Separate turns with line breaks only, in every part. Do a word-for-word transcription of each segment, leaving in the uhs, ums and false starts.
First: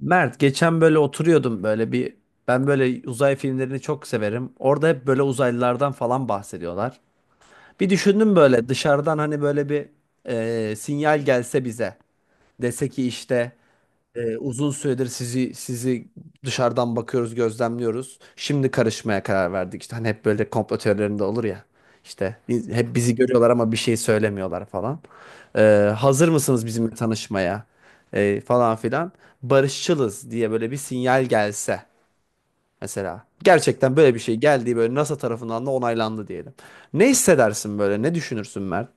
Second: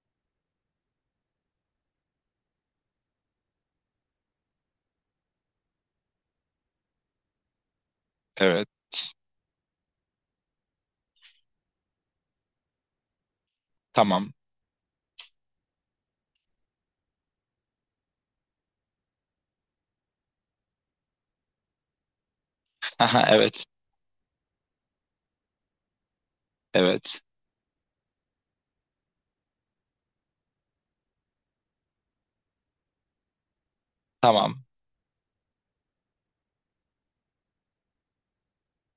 Mert geçen böyle oturuyordum böyle bir ben böyle uzay filmlerini çok severim. Orada hep böyle uzaylılardan falan bahsediyorlar. Bir düşündüm böyle
Evet.
dışarıdan hani böyle bir e, sinyal gelse bize dese ki işte
Tamam.
ee, uzun süredir sizi sizi dışarıdan bakıyoruz, gözlemliyoruz. Şimdi karışmaya karar verdik. İşte hani hep böyle komplo teorilerinde olur ya. İşte biz- hep bizi
Aha,
görüyorlar
evet.
ama bir şey söylemiyorlar falan. Ee, hazır mısınız bizimle
Evet.
tanışmaya? Ee, falan filan. Barışçılız diye böyle bir sinyal gelse mesela. Gerçekten böyle bir şey
Tamam.
geldiği böyle NASA tarafından da onaylandı diyelim. Ne hissedersin böyle? Ne düşünürsün Mert?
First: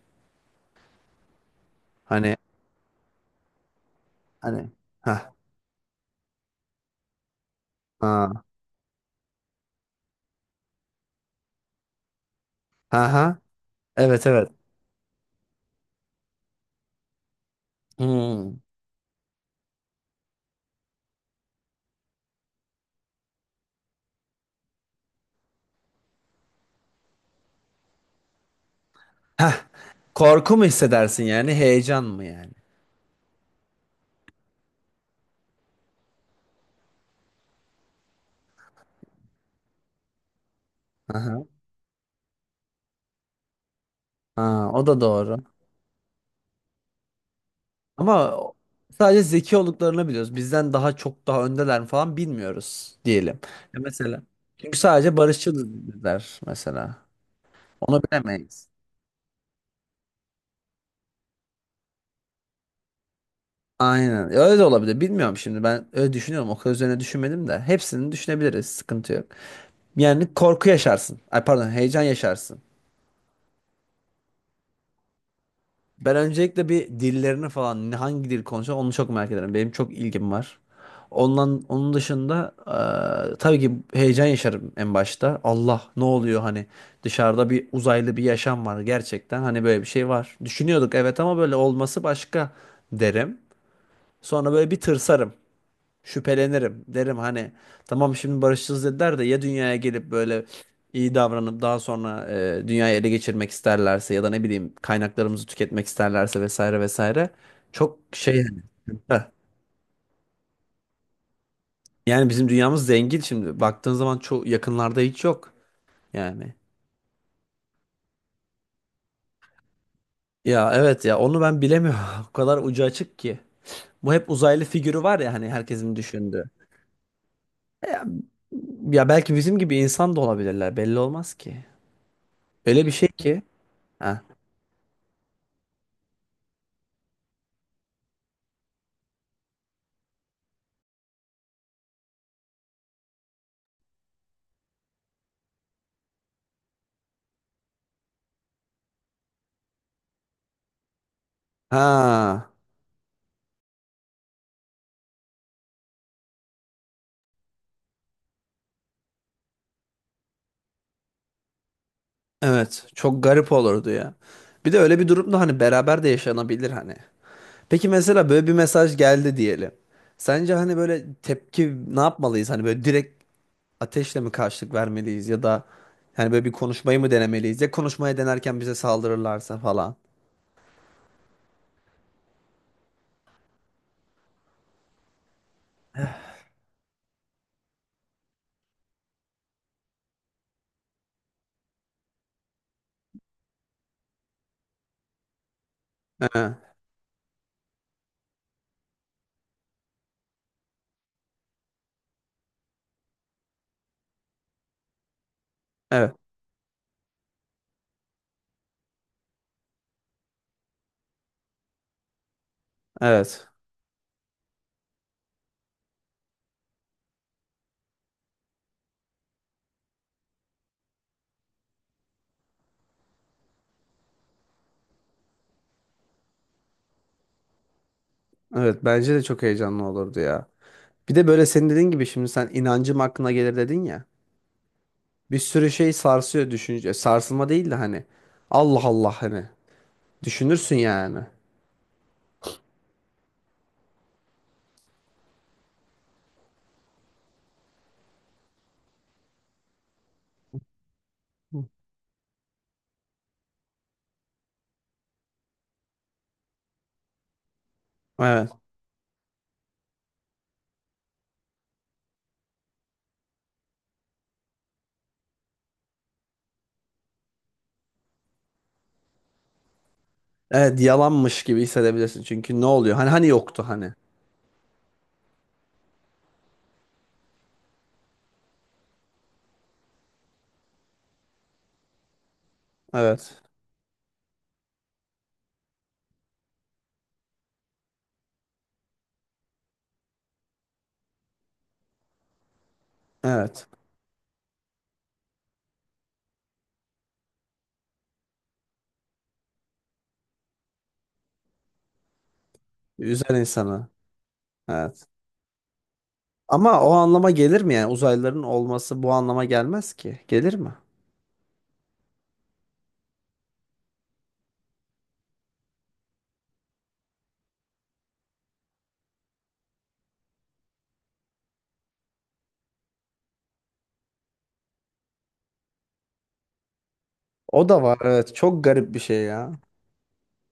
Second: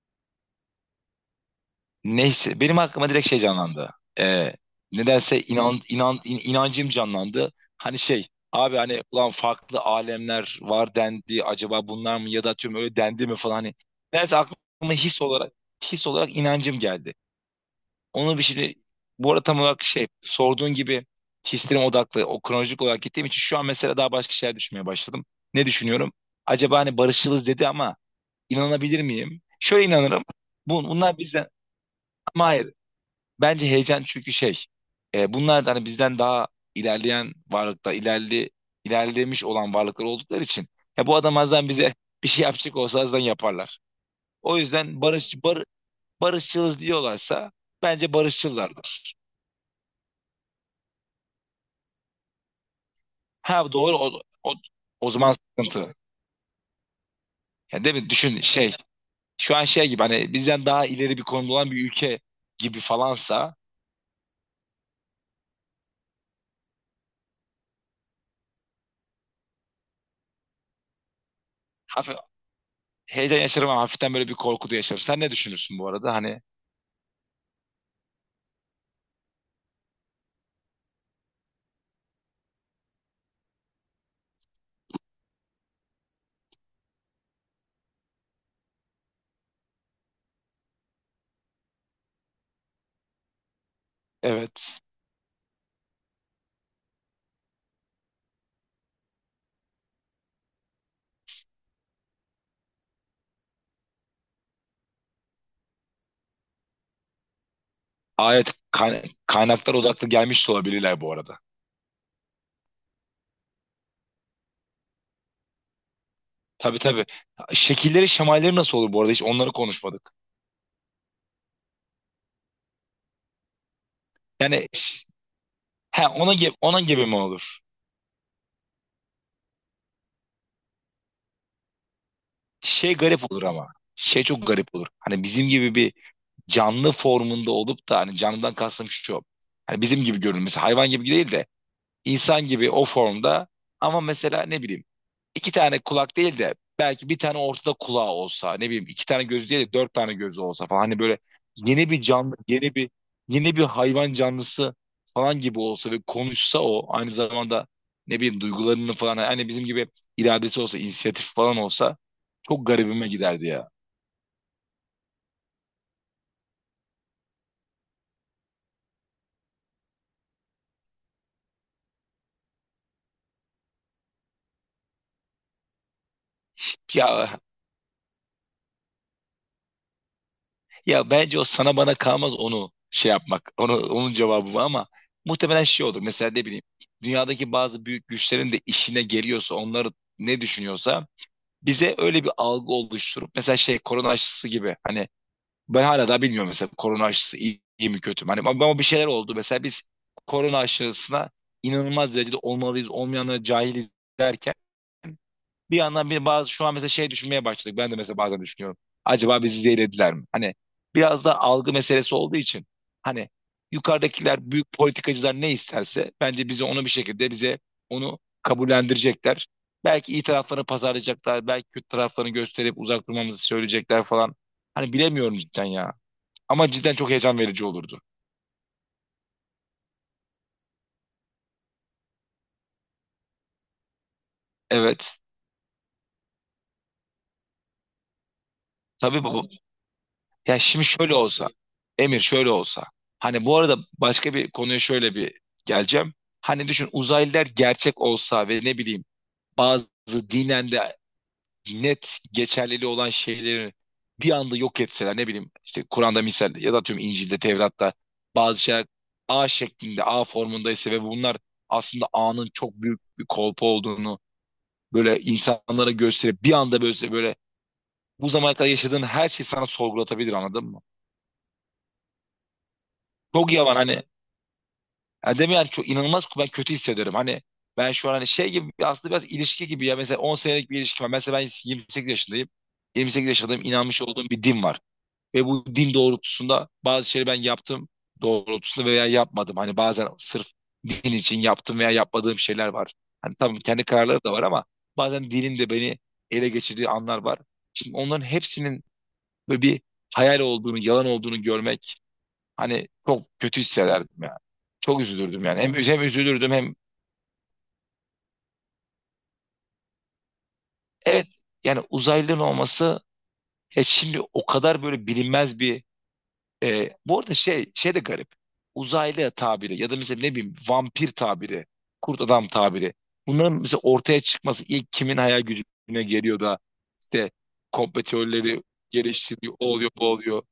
Hani
Neyse. Benim aklıma direkt şey canlandı. Ee,
hani ha
nedense inan, inan, in- inancım canlandı. Hani şey.
ha
Abi hani ulan farklı alemler var dendi. Acaba bunlar mı ya da tüm öyle
ha
dendi mi
ha
falan. Hani,
evet
nedense
evet.
aklıma his olarak his olarak inancım geldi. Onu bir
Hmm.
şey, bu arada tam olarak şey sorduğun gibi hislerim odaklı o kronolojik olarak gittiğim için şu an mesela daha başka şeyler düşünmeye başladım. Ne düşünüyorum? Acaba hani barışçılız dedi ama İnanabilir miyim?
Heh,
Şöyle inanırım.
korku mu
Bu, bunlar
hissedersin
bizden,
yani, heyecan mı
ama
yani?
hayır. Bence heyecan, çünkü şey. e, bunlar da hani bizden daha ilerleyen varlıkta ilerli ilerlemiş olan varlıklar oldukları için, ya bu adam
Aha.
azdan bize bir şey yapacak olsa azdan yaparlar. O
Ha, o da
yüzden barış
doğru.
bar, barışçılız diyorlarsa bence
Ama o-
barışçılardır.
sadece zeki olduklarını biliyoruz. Bizden daha çok daha öndeler mi falan bilmiyoruz diyelim.
Ha
Ya
doğru, o,
mesela.
o,
Çünkü
o
sadece
zaman sıkıntı.
barışçılızlar mesela.
Yani değil
Onu
mi? Düşün
bilemeyiz.
şey, şu an şey gibi, hani bizden daha ileri bir konumda olan bir ülke gibi falansa,
Aynen. Ya öyle de olabilir. Bilmiyorum şimdi. Ben öyle düşünüyorum. O kadar üzerine düşünmedim de. Hepsini düşünebiliriz. Sıkıntı yok. Yani korku yaşarsın. Ay pardon, heyecan
hafif
yaşarsın.
heyecan yaşarım ama hafiften böyle bir korku da yaşarım. Sen ne düşünürsün bu arada?
Ben
Hani.
öncelikle bir dillerini falan ne- hangi dil konuşuyor onu çok merak ederim. Benim çok ilgim var. Ondan onun dışında eee, tabii ki heyecan yaşarım en başta. Allah ne oluyor hani dışarıda bir uzaylı bir yaşam var gerçekten hani böyle bir şey var. Düşünüyorduk evet ama böyle olması başka derim. Sonra böyle bir
Evet.
tırsarım şüphelenirim. Derim hani tamam şimdi barışçılız dediler de ya dünyaya gelip böyle iyi davranıp daha sonra e, dünyayı ele geçirmek isterlerse ya da ne bileyim kaynaklarımızı tüketmek isterlerse vesaire vesaire çok şey
ayet
yani.
kaynaklar
Heh.
kaynaklara odaklı gelmiş de olabilirler bu arada.
Yani bizim dünyamız zengin şimdi baktığın zaman çok yakınlarda hiç yok yani.
Tabii, tabii. Şekilleri, şemalleri nasıl olur bu arada? Hiç onları konuşmadık.
Ya evet ya onu ben bilemiyorum. O kadar ucu açık ki. Bu hep uzaylı
Yani
figürü
ş-
var ya hani herkesin
he, ona
düşündüğü.
gibi, ona gibi mi olur?
Ya, ya belki bizim gibi insan da olabilirler belli olmaz ki. Öyle bir
Şey
şey
garip
ki.
olur ama.
Heh.
Şey çok garip olur. Hani bizim gibi bir canlı formunda olup da, hani canlıdan kastım şu. Hani bizim gibi görünmesi, hayvan gibi değil de insan gibi o formda, ama mesela ne bileyim iki tane kulak değil de belki bir tane ortada kulağı olsa, ne bileyim iki tane gözü değil de dört tane gözü olsa falan, hani böyle yeni bir canlı,
Ha,
yeni bir yeni bir hayvan canlısı falan gibi olsa ve konuşsa, o aynı zamanda ne bileyim duygularını falan hani bizim gibi, iradesi olsa, inisiyatif falan olsa, çok
evet.
garibime
Çok
giderdi
garip
ya.
olurdu ya. Bir de öyle bir durumda hani beraber de yaşanabilir hani. Peki mesela böyle bir mesaj geldi diyelim. Sence hani böyle tepki ne yapmalıyız? Hani böyle direkt ateşle mi karşılık vermeliyiz ya da hani böyle bir konuşmayı mı
Ya
denemeliyiz? Ya konuşmaya denerken bize saldırırlarsa falan.
ya bence o sana bana kalmaz, onu şey yapmak. Onu onun cevabı bu, ama muhtemelen şey olur. Mesela ne bileyim dünyadaki bazı büyük güçlerin de işine geliyorsa, onları ne düşünüyorsa bize öyle bir algı oluşturup, mesela şey korona aşısı gibi, hani ben hala daha bilmiyorum
Ee,
mesela korona aşısı iyi, iyi mi kötü mü, hani ama ama bir şeyler oldu. Mesela biz korona aşısına inanılmaz derecede olmalıyız, olmayanlara cahiliz derken, bir yandan
Evet,
bir bazı şu an mesela şey düşünmeye başladık. Ben de mesela bazen düşünüyorum. Acaba bizi zehirlediler mi? Hani biraz da algı meselesi olduğu için, hani
evet.
yukarıdakiler, büyük politikacılar ne isterse bence bize onu bir şekilde, bize onu kabullendirecekler. Belki iyi taraflarını pazarlayacaklar. Belki kötü taraflarını gösterip uzak durmamızı söyleyecekler falan. Hani bilemiyorum cidden ya. Ama cidden çok heyecan verici olurdu.
Evet, bence de çok heyecanlı olurdu ya. Bir de böyle senin dediğin gibi şimdi sen inancım aklına gelir dedin ya.
Evet.
Bir sürü şey sarsıyor düşünce. Sarsılma değil de hani. Allah Allah
Tabii
hani.
bu, ya
Düşünürsün
şimdi şöyle
yani.
olsa, Emir şöyle olsa. Hani bu arada başka bir konuya şöyle bir geleceğim. Hani düşün, uzaylılar gerçek olsa ve ne bileyim bazı dinen de net geçerliliği olan şeyleri bir anda yok etseler, ne bileyim işte Kur'an'da misal ya da tüm İncil'de, Tevrat'ta
Evet.
bazı şeyler A şeklinde, A formundaysa ve bunlar aslında A'nın çok büyük bir kolpa olduğunu böyle insanlara gösterip, bir anda böyle böyle bu zamana kadar yaşadığın her şeyi sana sorgulatabilir, anladın
Evet
mı?
yalanmış gibi hissedebilirsin. Çünkü ne oluyor? Hani hani
Çok
yoktu
yavan
hani.
hani. Yani değil mi, yani çok inanılmaz, ben kötü hissederim. Hani ben şu an hani şey gibi, aslında biraz ilişki gibi ya, mesela on senelik bir ilişki var. Mesela ben yirmi sekiz yaşındayım. yirmi sekiz
Evet.
yaşındayım, inanmış olduğum bir din var. Ve bu din doğrultusunda bazı şeyleri ben yaptım doğrultusunda veya yapmadım. Hani bazen sırf din için yaptım veya yapmadığım şeyler var. Hani tamam,
Evet.
kendi kararları da var, ama bazen dinin de beni ele geçirdiği anlar var. Şimdi onların hepsinin böyle bir hayal olduğunu, yalan olduğunu görmek, hani
Üzer
çok kötü
insanı.
hissederdim yani. Çok
Evet.
üzülürdüm yani. Hem, üz- hem üzülürdüm, hem
Ama o anlama gelir mi yani? Uzaylıların olması bu anlama gelmez ki. Gelir mi?
evet yani uzaylının olması, ya şimdi o kadar böyle bilinmez bir, e, bu arada şey şey de garip. Uzaylı tabiri ya da mesela ne bileyim vampir tabiri, kurt adam tabiri. Bunların mesela ortaya çıkması, ilk kimin hayal gücüne geliyor da işte
O da var. Evet. Çok
kompetörleri
garip bir şey
geliştiriyor,
ya.
o oluyor, bu oluyor.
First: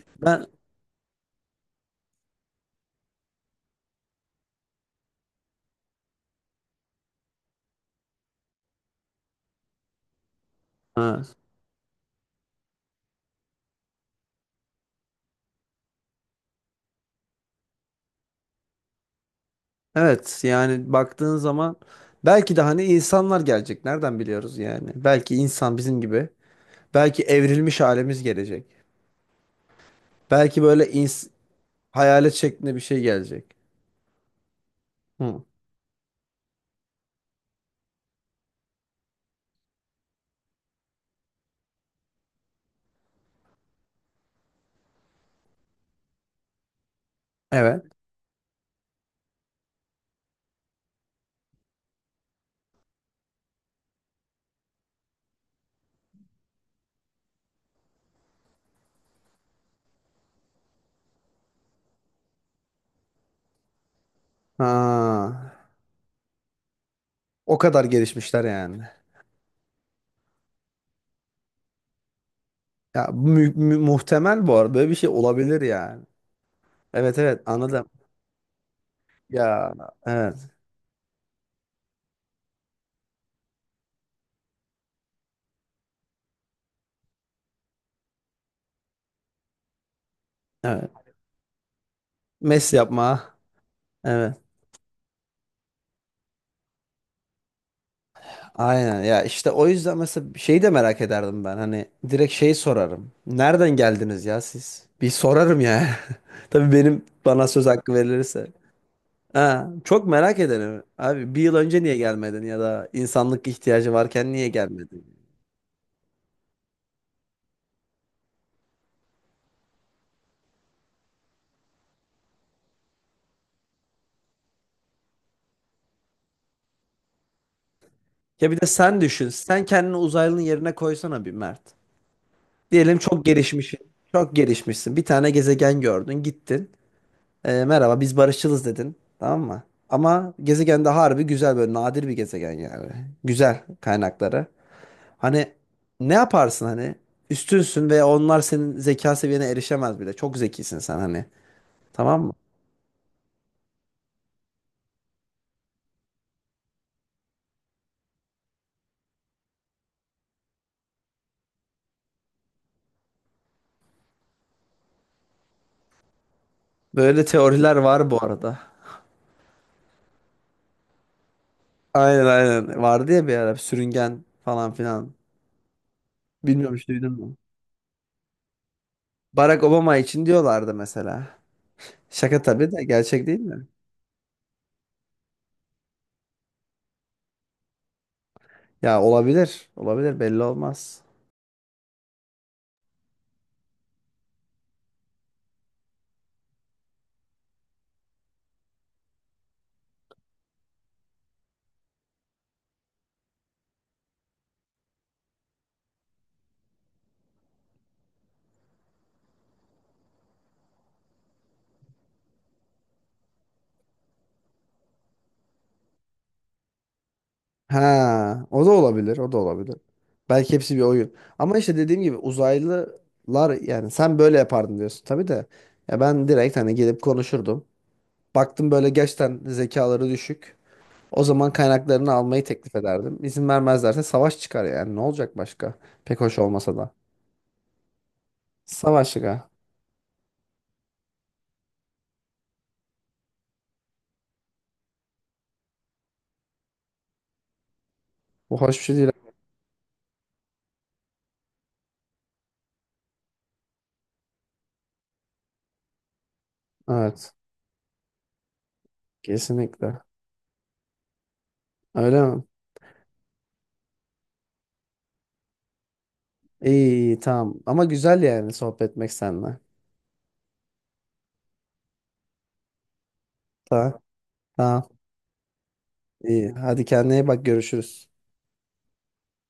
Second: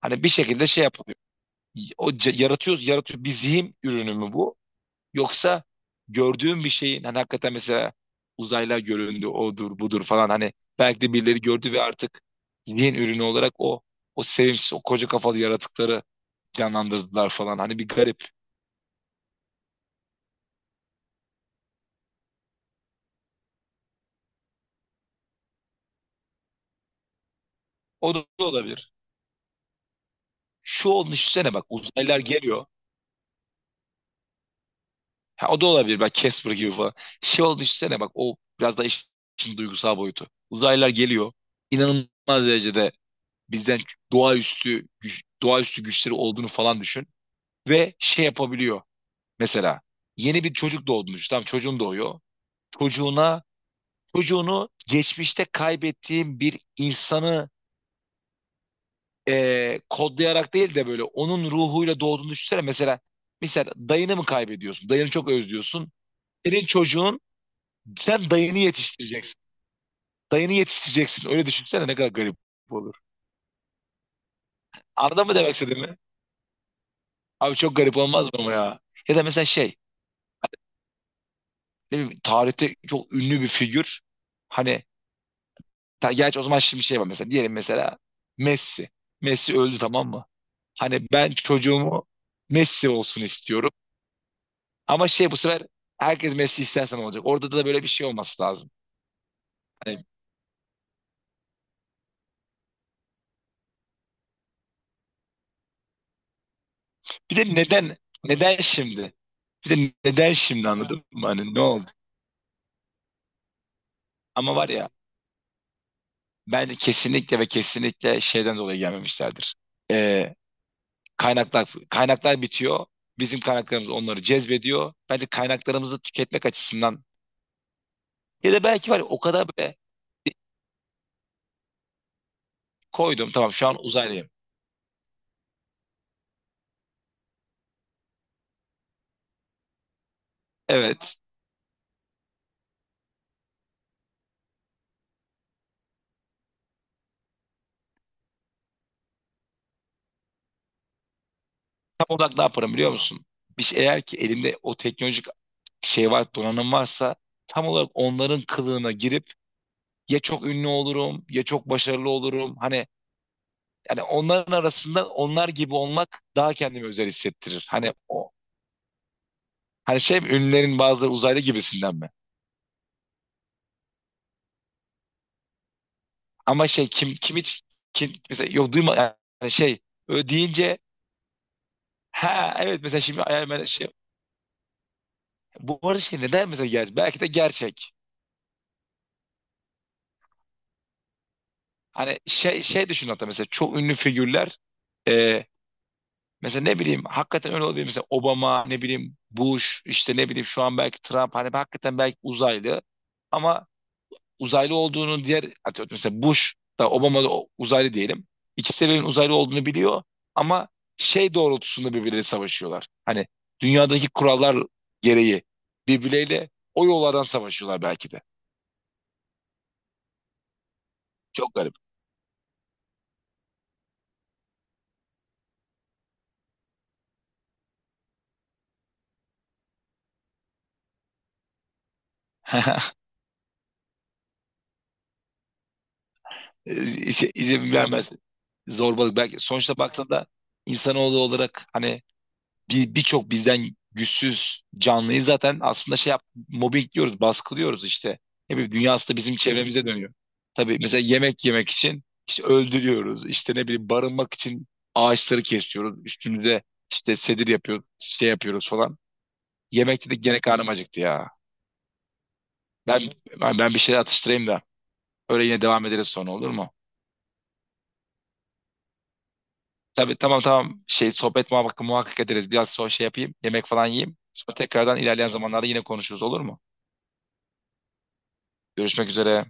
Hani bir
Ben
şekilde şey yapılıyor. O c- yaratıyoruz, yaratıyor. Bir zihin ürünü mü bu? Yoksa gördüğün bir şeyin, hani hakikaten mesela uzaylar göründü, odur budur falan, hani belki de
evet.
birileri gördü ve artık zihin ürünü olarak o o sevimsiz, o koca kafalı yaratıkları canlandırdılar falan. Hani bir garip.
Evet. Yani baktığın zaman belki de hani insanlar gelecek. Nereden biliyoruz yani? Belki insan bizim gibi. Belki evrilmiş
O
halimiz
da
gelecek.
olabilir.
Belki
Şu
böyle
olmuş
ins
düşünsene bak, uzaylılar
hayalet
geliyor.
şeklinde bir şey gelecek. Hı.
Ha, o da olabilir bak, Casper gibi falan. Şey olmuş düşünsene bak, o biraz da iş- işin duygusal boyutu. Uzaylılar geliyor. İnanılmaz derecede bizden doğaüstü güç, doğaüstü güçleri olduğunu falan düşün.
Evet.
Ve şey yapabiliyor. Mesela yeni bir çocuk doğdu. Tam çocuğun doğuyor. Çocuğuna çocuğunu geçmişte kaybettiğim bir insanı, eee, kodlayarak değil de böyle onun ruhuyla doğduğunu düşünsene. Mesela mesela dayını mı
Ha,
kaybediyorsun? Dayını çok özlüyorsun. Senin çocuğun,
o kadar
sen
gelişmişler
dayını
yani.
yetiştireceksin. Dayını yetiştireceksin. Öyle düşünsene, ne kadar garip olur.
Ya mü- mü- muhtemel bu arada böyle bir şey
Anladın mı demek
olabilir
istediğimi?
yani. Evet evet
Abi çok
anladım.
garip olmaz mı ama ya? Ya da mesela
Ya
şey,
evet
ne bileyim, tarihte çok ünlü bir figür. Hani Ta, gerçi o zaman şimdi şey var, mesela diyelim mesela Messi. Messi öldü, tamam mı?
evet.
Hani ben çocuğumu
Mes
Messi olsun
yapma.
istiyorum.
Evet.
Ama şey, bu sefer herkes Messi istersen olacak. Orada da böyle bir şey olması lazım.
Aynen ya işte o yüzden
Hani
mesela şeyi de merak ederdim ben. Hani direkt şey sorarım. Nereden geldiniz ya siz? Bir sorarım ya. Tabii benim
bir
bana
de
söz hakkı
neden
verilirse.
neden şimdi?
Ha,
Bir de
çok
neden
merak
şimdi,
ederim.
anladın mı?
Abi bir
Hani
yıl
ne
önce
oldu?
niye gelmedin ya da insanlık ihtiyacı varken niye
Ama var ya,
gelmedin?
bence kesinlikle ve kesinlikle şeyden dolayı gelmemişlerdir. Ee, kaynaklar kaynaklar bitiyor. Bizim kaynaklarımız onları cezbediyor. Bence kaynaklarımızı tüketmek açısından,
Ya
ya
bir
da
de
belki var
sen
ya, o
düşün.
kadar
Sen
böyle.
kendini uzaylının yerine koysana bir Mert. Diyelim çok
Koydum, tamam, şu
gelişmişsin.
an uzaylıyım.
Çok gelişmişsin. Bir tane gezegen gördün, gittin. Ee, merhaba biz barışçılız dedin. Tamam mı? Ama gezegen de
Evet.
harbi güzel böyle nadir bir gezegen yani. Güzel kaynakları. Hani ne yaparsın hani? Üstünsün ve onlar senin zeka seviyene erişemez bile. Çok zekisin sen hani.
Tam
Tamam mı?
olarak ne yaparım, biliyor musun? Bir şey, eğer ki elimde o teknolojik şey var, donanım varsa, tam olarak onların kılığına girip ya çok ünlü olurum ya çok başarılı olurum. Hani yani onların arasında onlar gibi olmak, daha kendimi özel
Böyle
hissettirir.
teoriler
Hani
var bu
o,
arada.
hani şey mi, ünlülerin bazıları uzaylı gibisinden mi?
Aynen aynen. Vardı ya bir ara sürüngen falan filan.
Ama
Bilmiyorum hiç
şey,
duydun
kim
mu?
kim hiç kim mesela, yok duyma, yani
Barack
şey,
Obama için
öyle
diyorlardı
deyince
mesela. Şaka
ha
tabii
evet,
de
mesela şimdi
gerçek değil
hayal- ben
mi?
şey, bu arada şey, neden mesela ger- belki de gerçek.
Ya olabilir. Olabilir belli olmaz.
Hani şey şey düşün, hatta mesela çok ünlü figürler, e, mesela ne bileyim hakikaten öyle olabilir. Mesela Obama, ne bileyim Bush, işte ne bileyim şu an belki Trump, hani hakikaten belki uzaylı, ama uzaylı olduğunu diğer atıyorum mesela Bush da Obama da o- uzaylı diyelim. İkisi de birbirinin uzaylı olduğunu biliyor, ama şey doğrultusunda birbirleriyle savaşıyorlar. Hani dünyadaki kurallar gereği birbirleriyle o yollardan savaşıyorlar belki de.
Ha, o da olabilir. O da olabilir. Belki hepsi bir oyun.
Çok
Ama
garip.
işte dediğim gibi uzaylılar yani sen böyle yapardın diyorsun tabii de. Ya ben direkt hani gelip konuşurdum. Baktım böyle gerçekten zekaları düşük. O zaman kaynaklarını almayı teklif ederdim. İzin vermezlerse savaş çıkar yani. Ne olacak başka? Pek hoş olmasa da.
e, şey, izin vermez.
Savaş
Zorbalık. Belki
çıkar.
sonuçta baktığında insanoğlu olarak, hani bir birçok bizden güçsüz canlıyı zaten aslında şey yap, mobbing diyoruz, baskılıyoruz işte. Ne
Bu
bileyim
hoş bir şey değil.
dünyası da bizim çevremize dönüyor. Tabii mesela yemek yemek için işte öldürüyoruz. İşte ne bileyim barınmak için ağaçları kesiyoruz. Üstümüze işte
Evet.
sedir yapıyoruz, şey yapıyoruz falan.
Kesinlikle.
Yemekte de gene karnım acıktı ya.
Öyle mi?
Ben, ben ben bir şeyler atıştırayım da öyle yine devam ederiz sonra, olur mu?
İyi, iyi, tamam. Ama güzel yani sohbet etmek seninle.
Tabii, tamam, tamam. Şey sohbet muhakkak muhakkak ederiz. Biraz sonra şey yapayım. Yemek falan
Tamam.
yiyeyim. Sonra
Tamam.
tekrardan ilerleyen zamanlarda yine konuşuruz, olur
İyi.
mu?
Hadi kendine iyi bak görüşürüz.
Görüşmek üzere.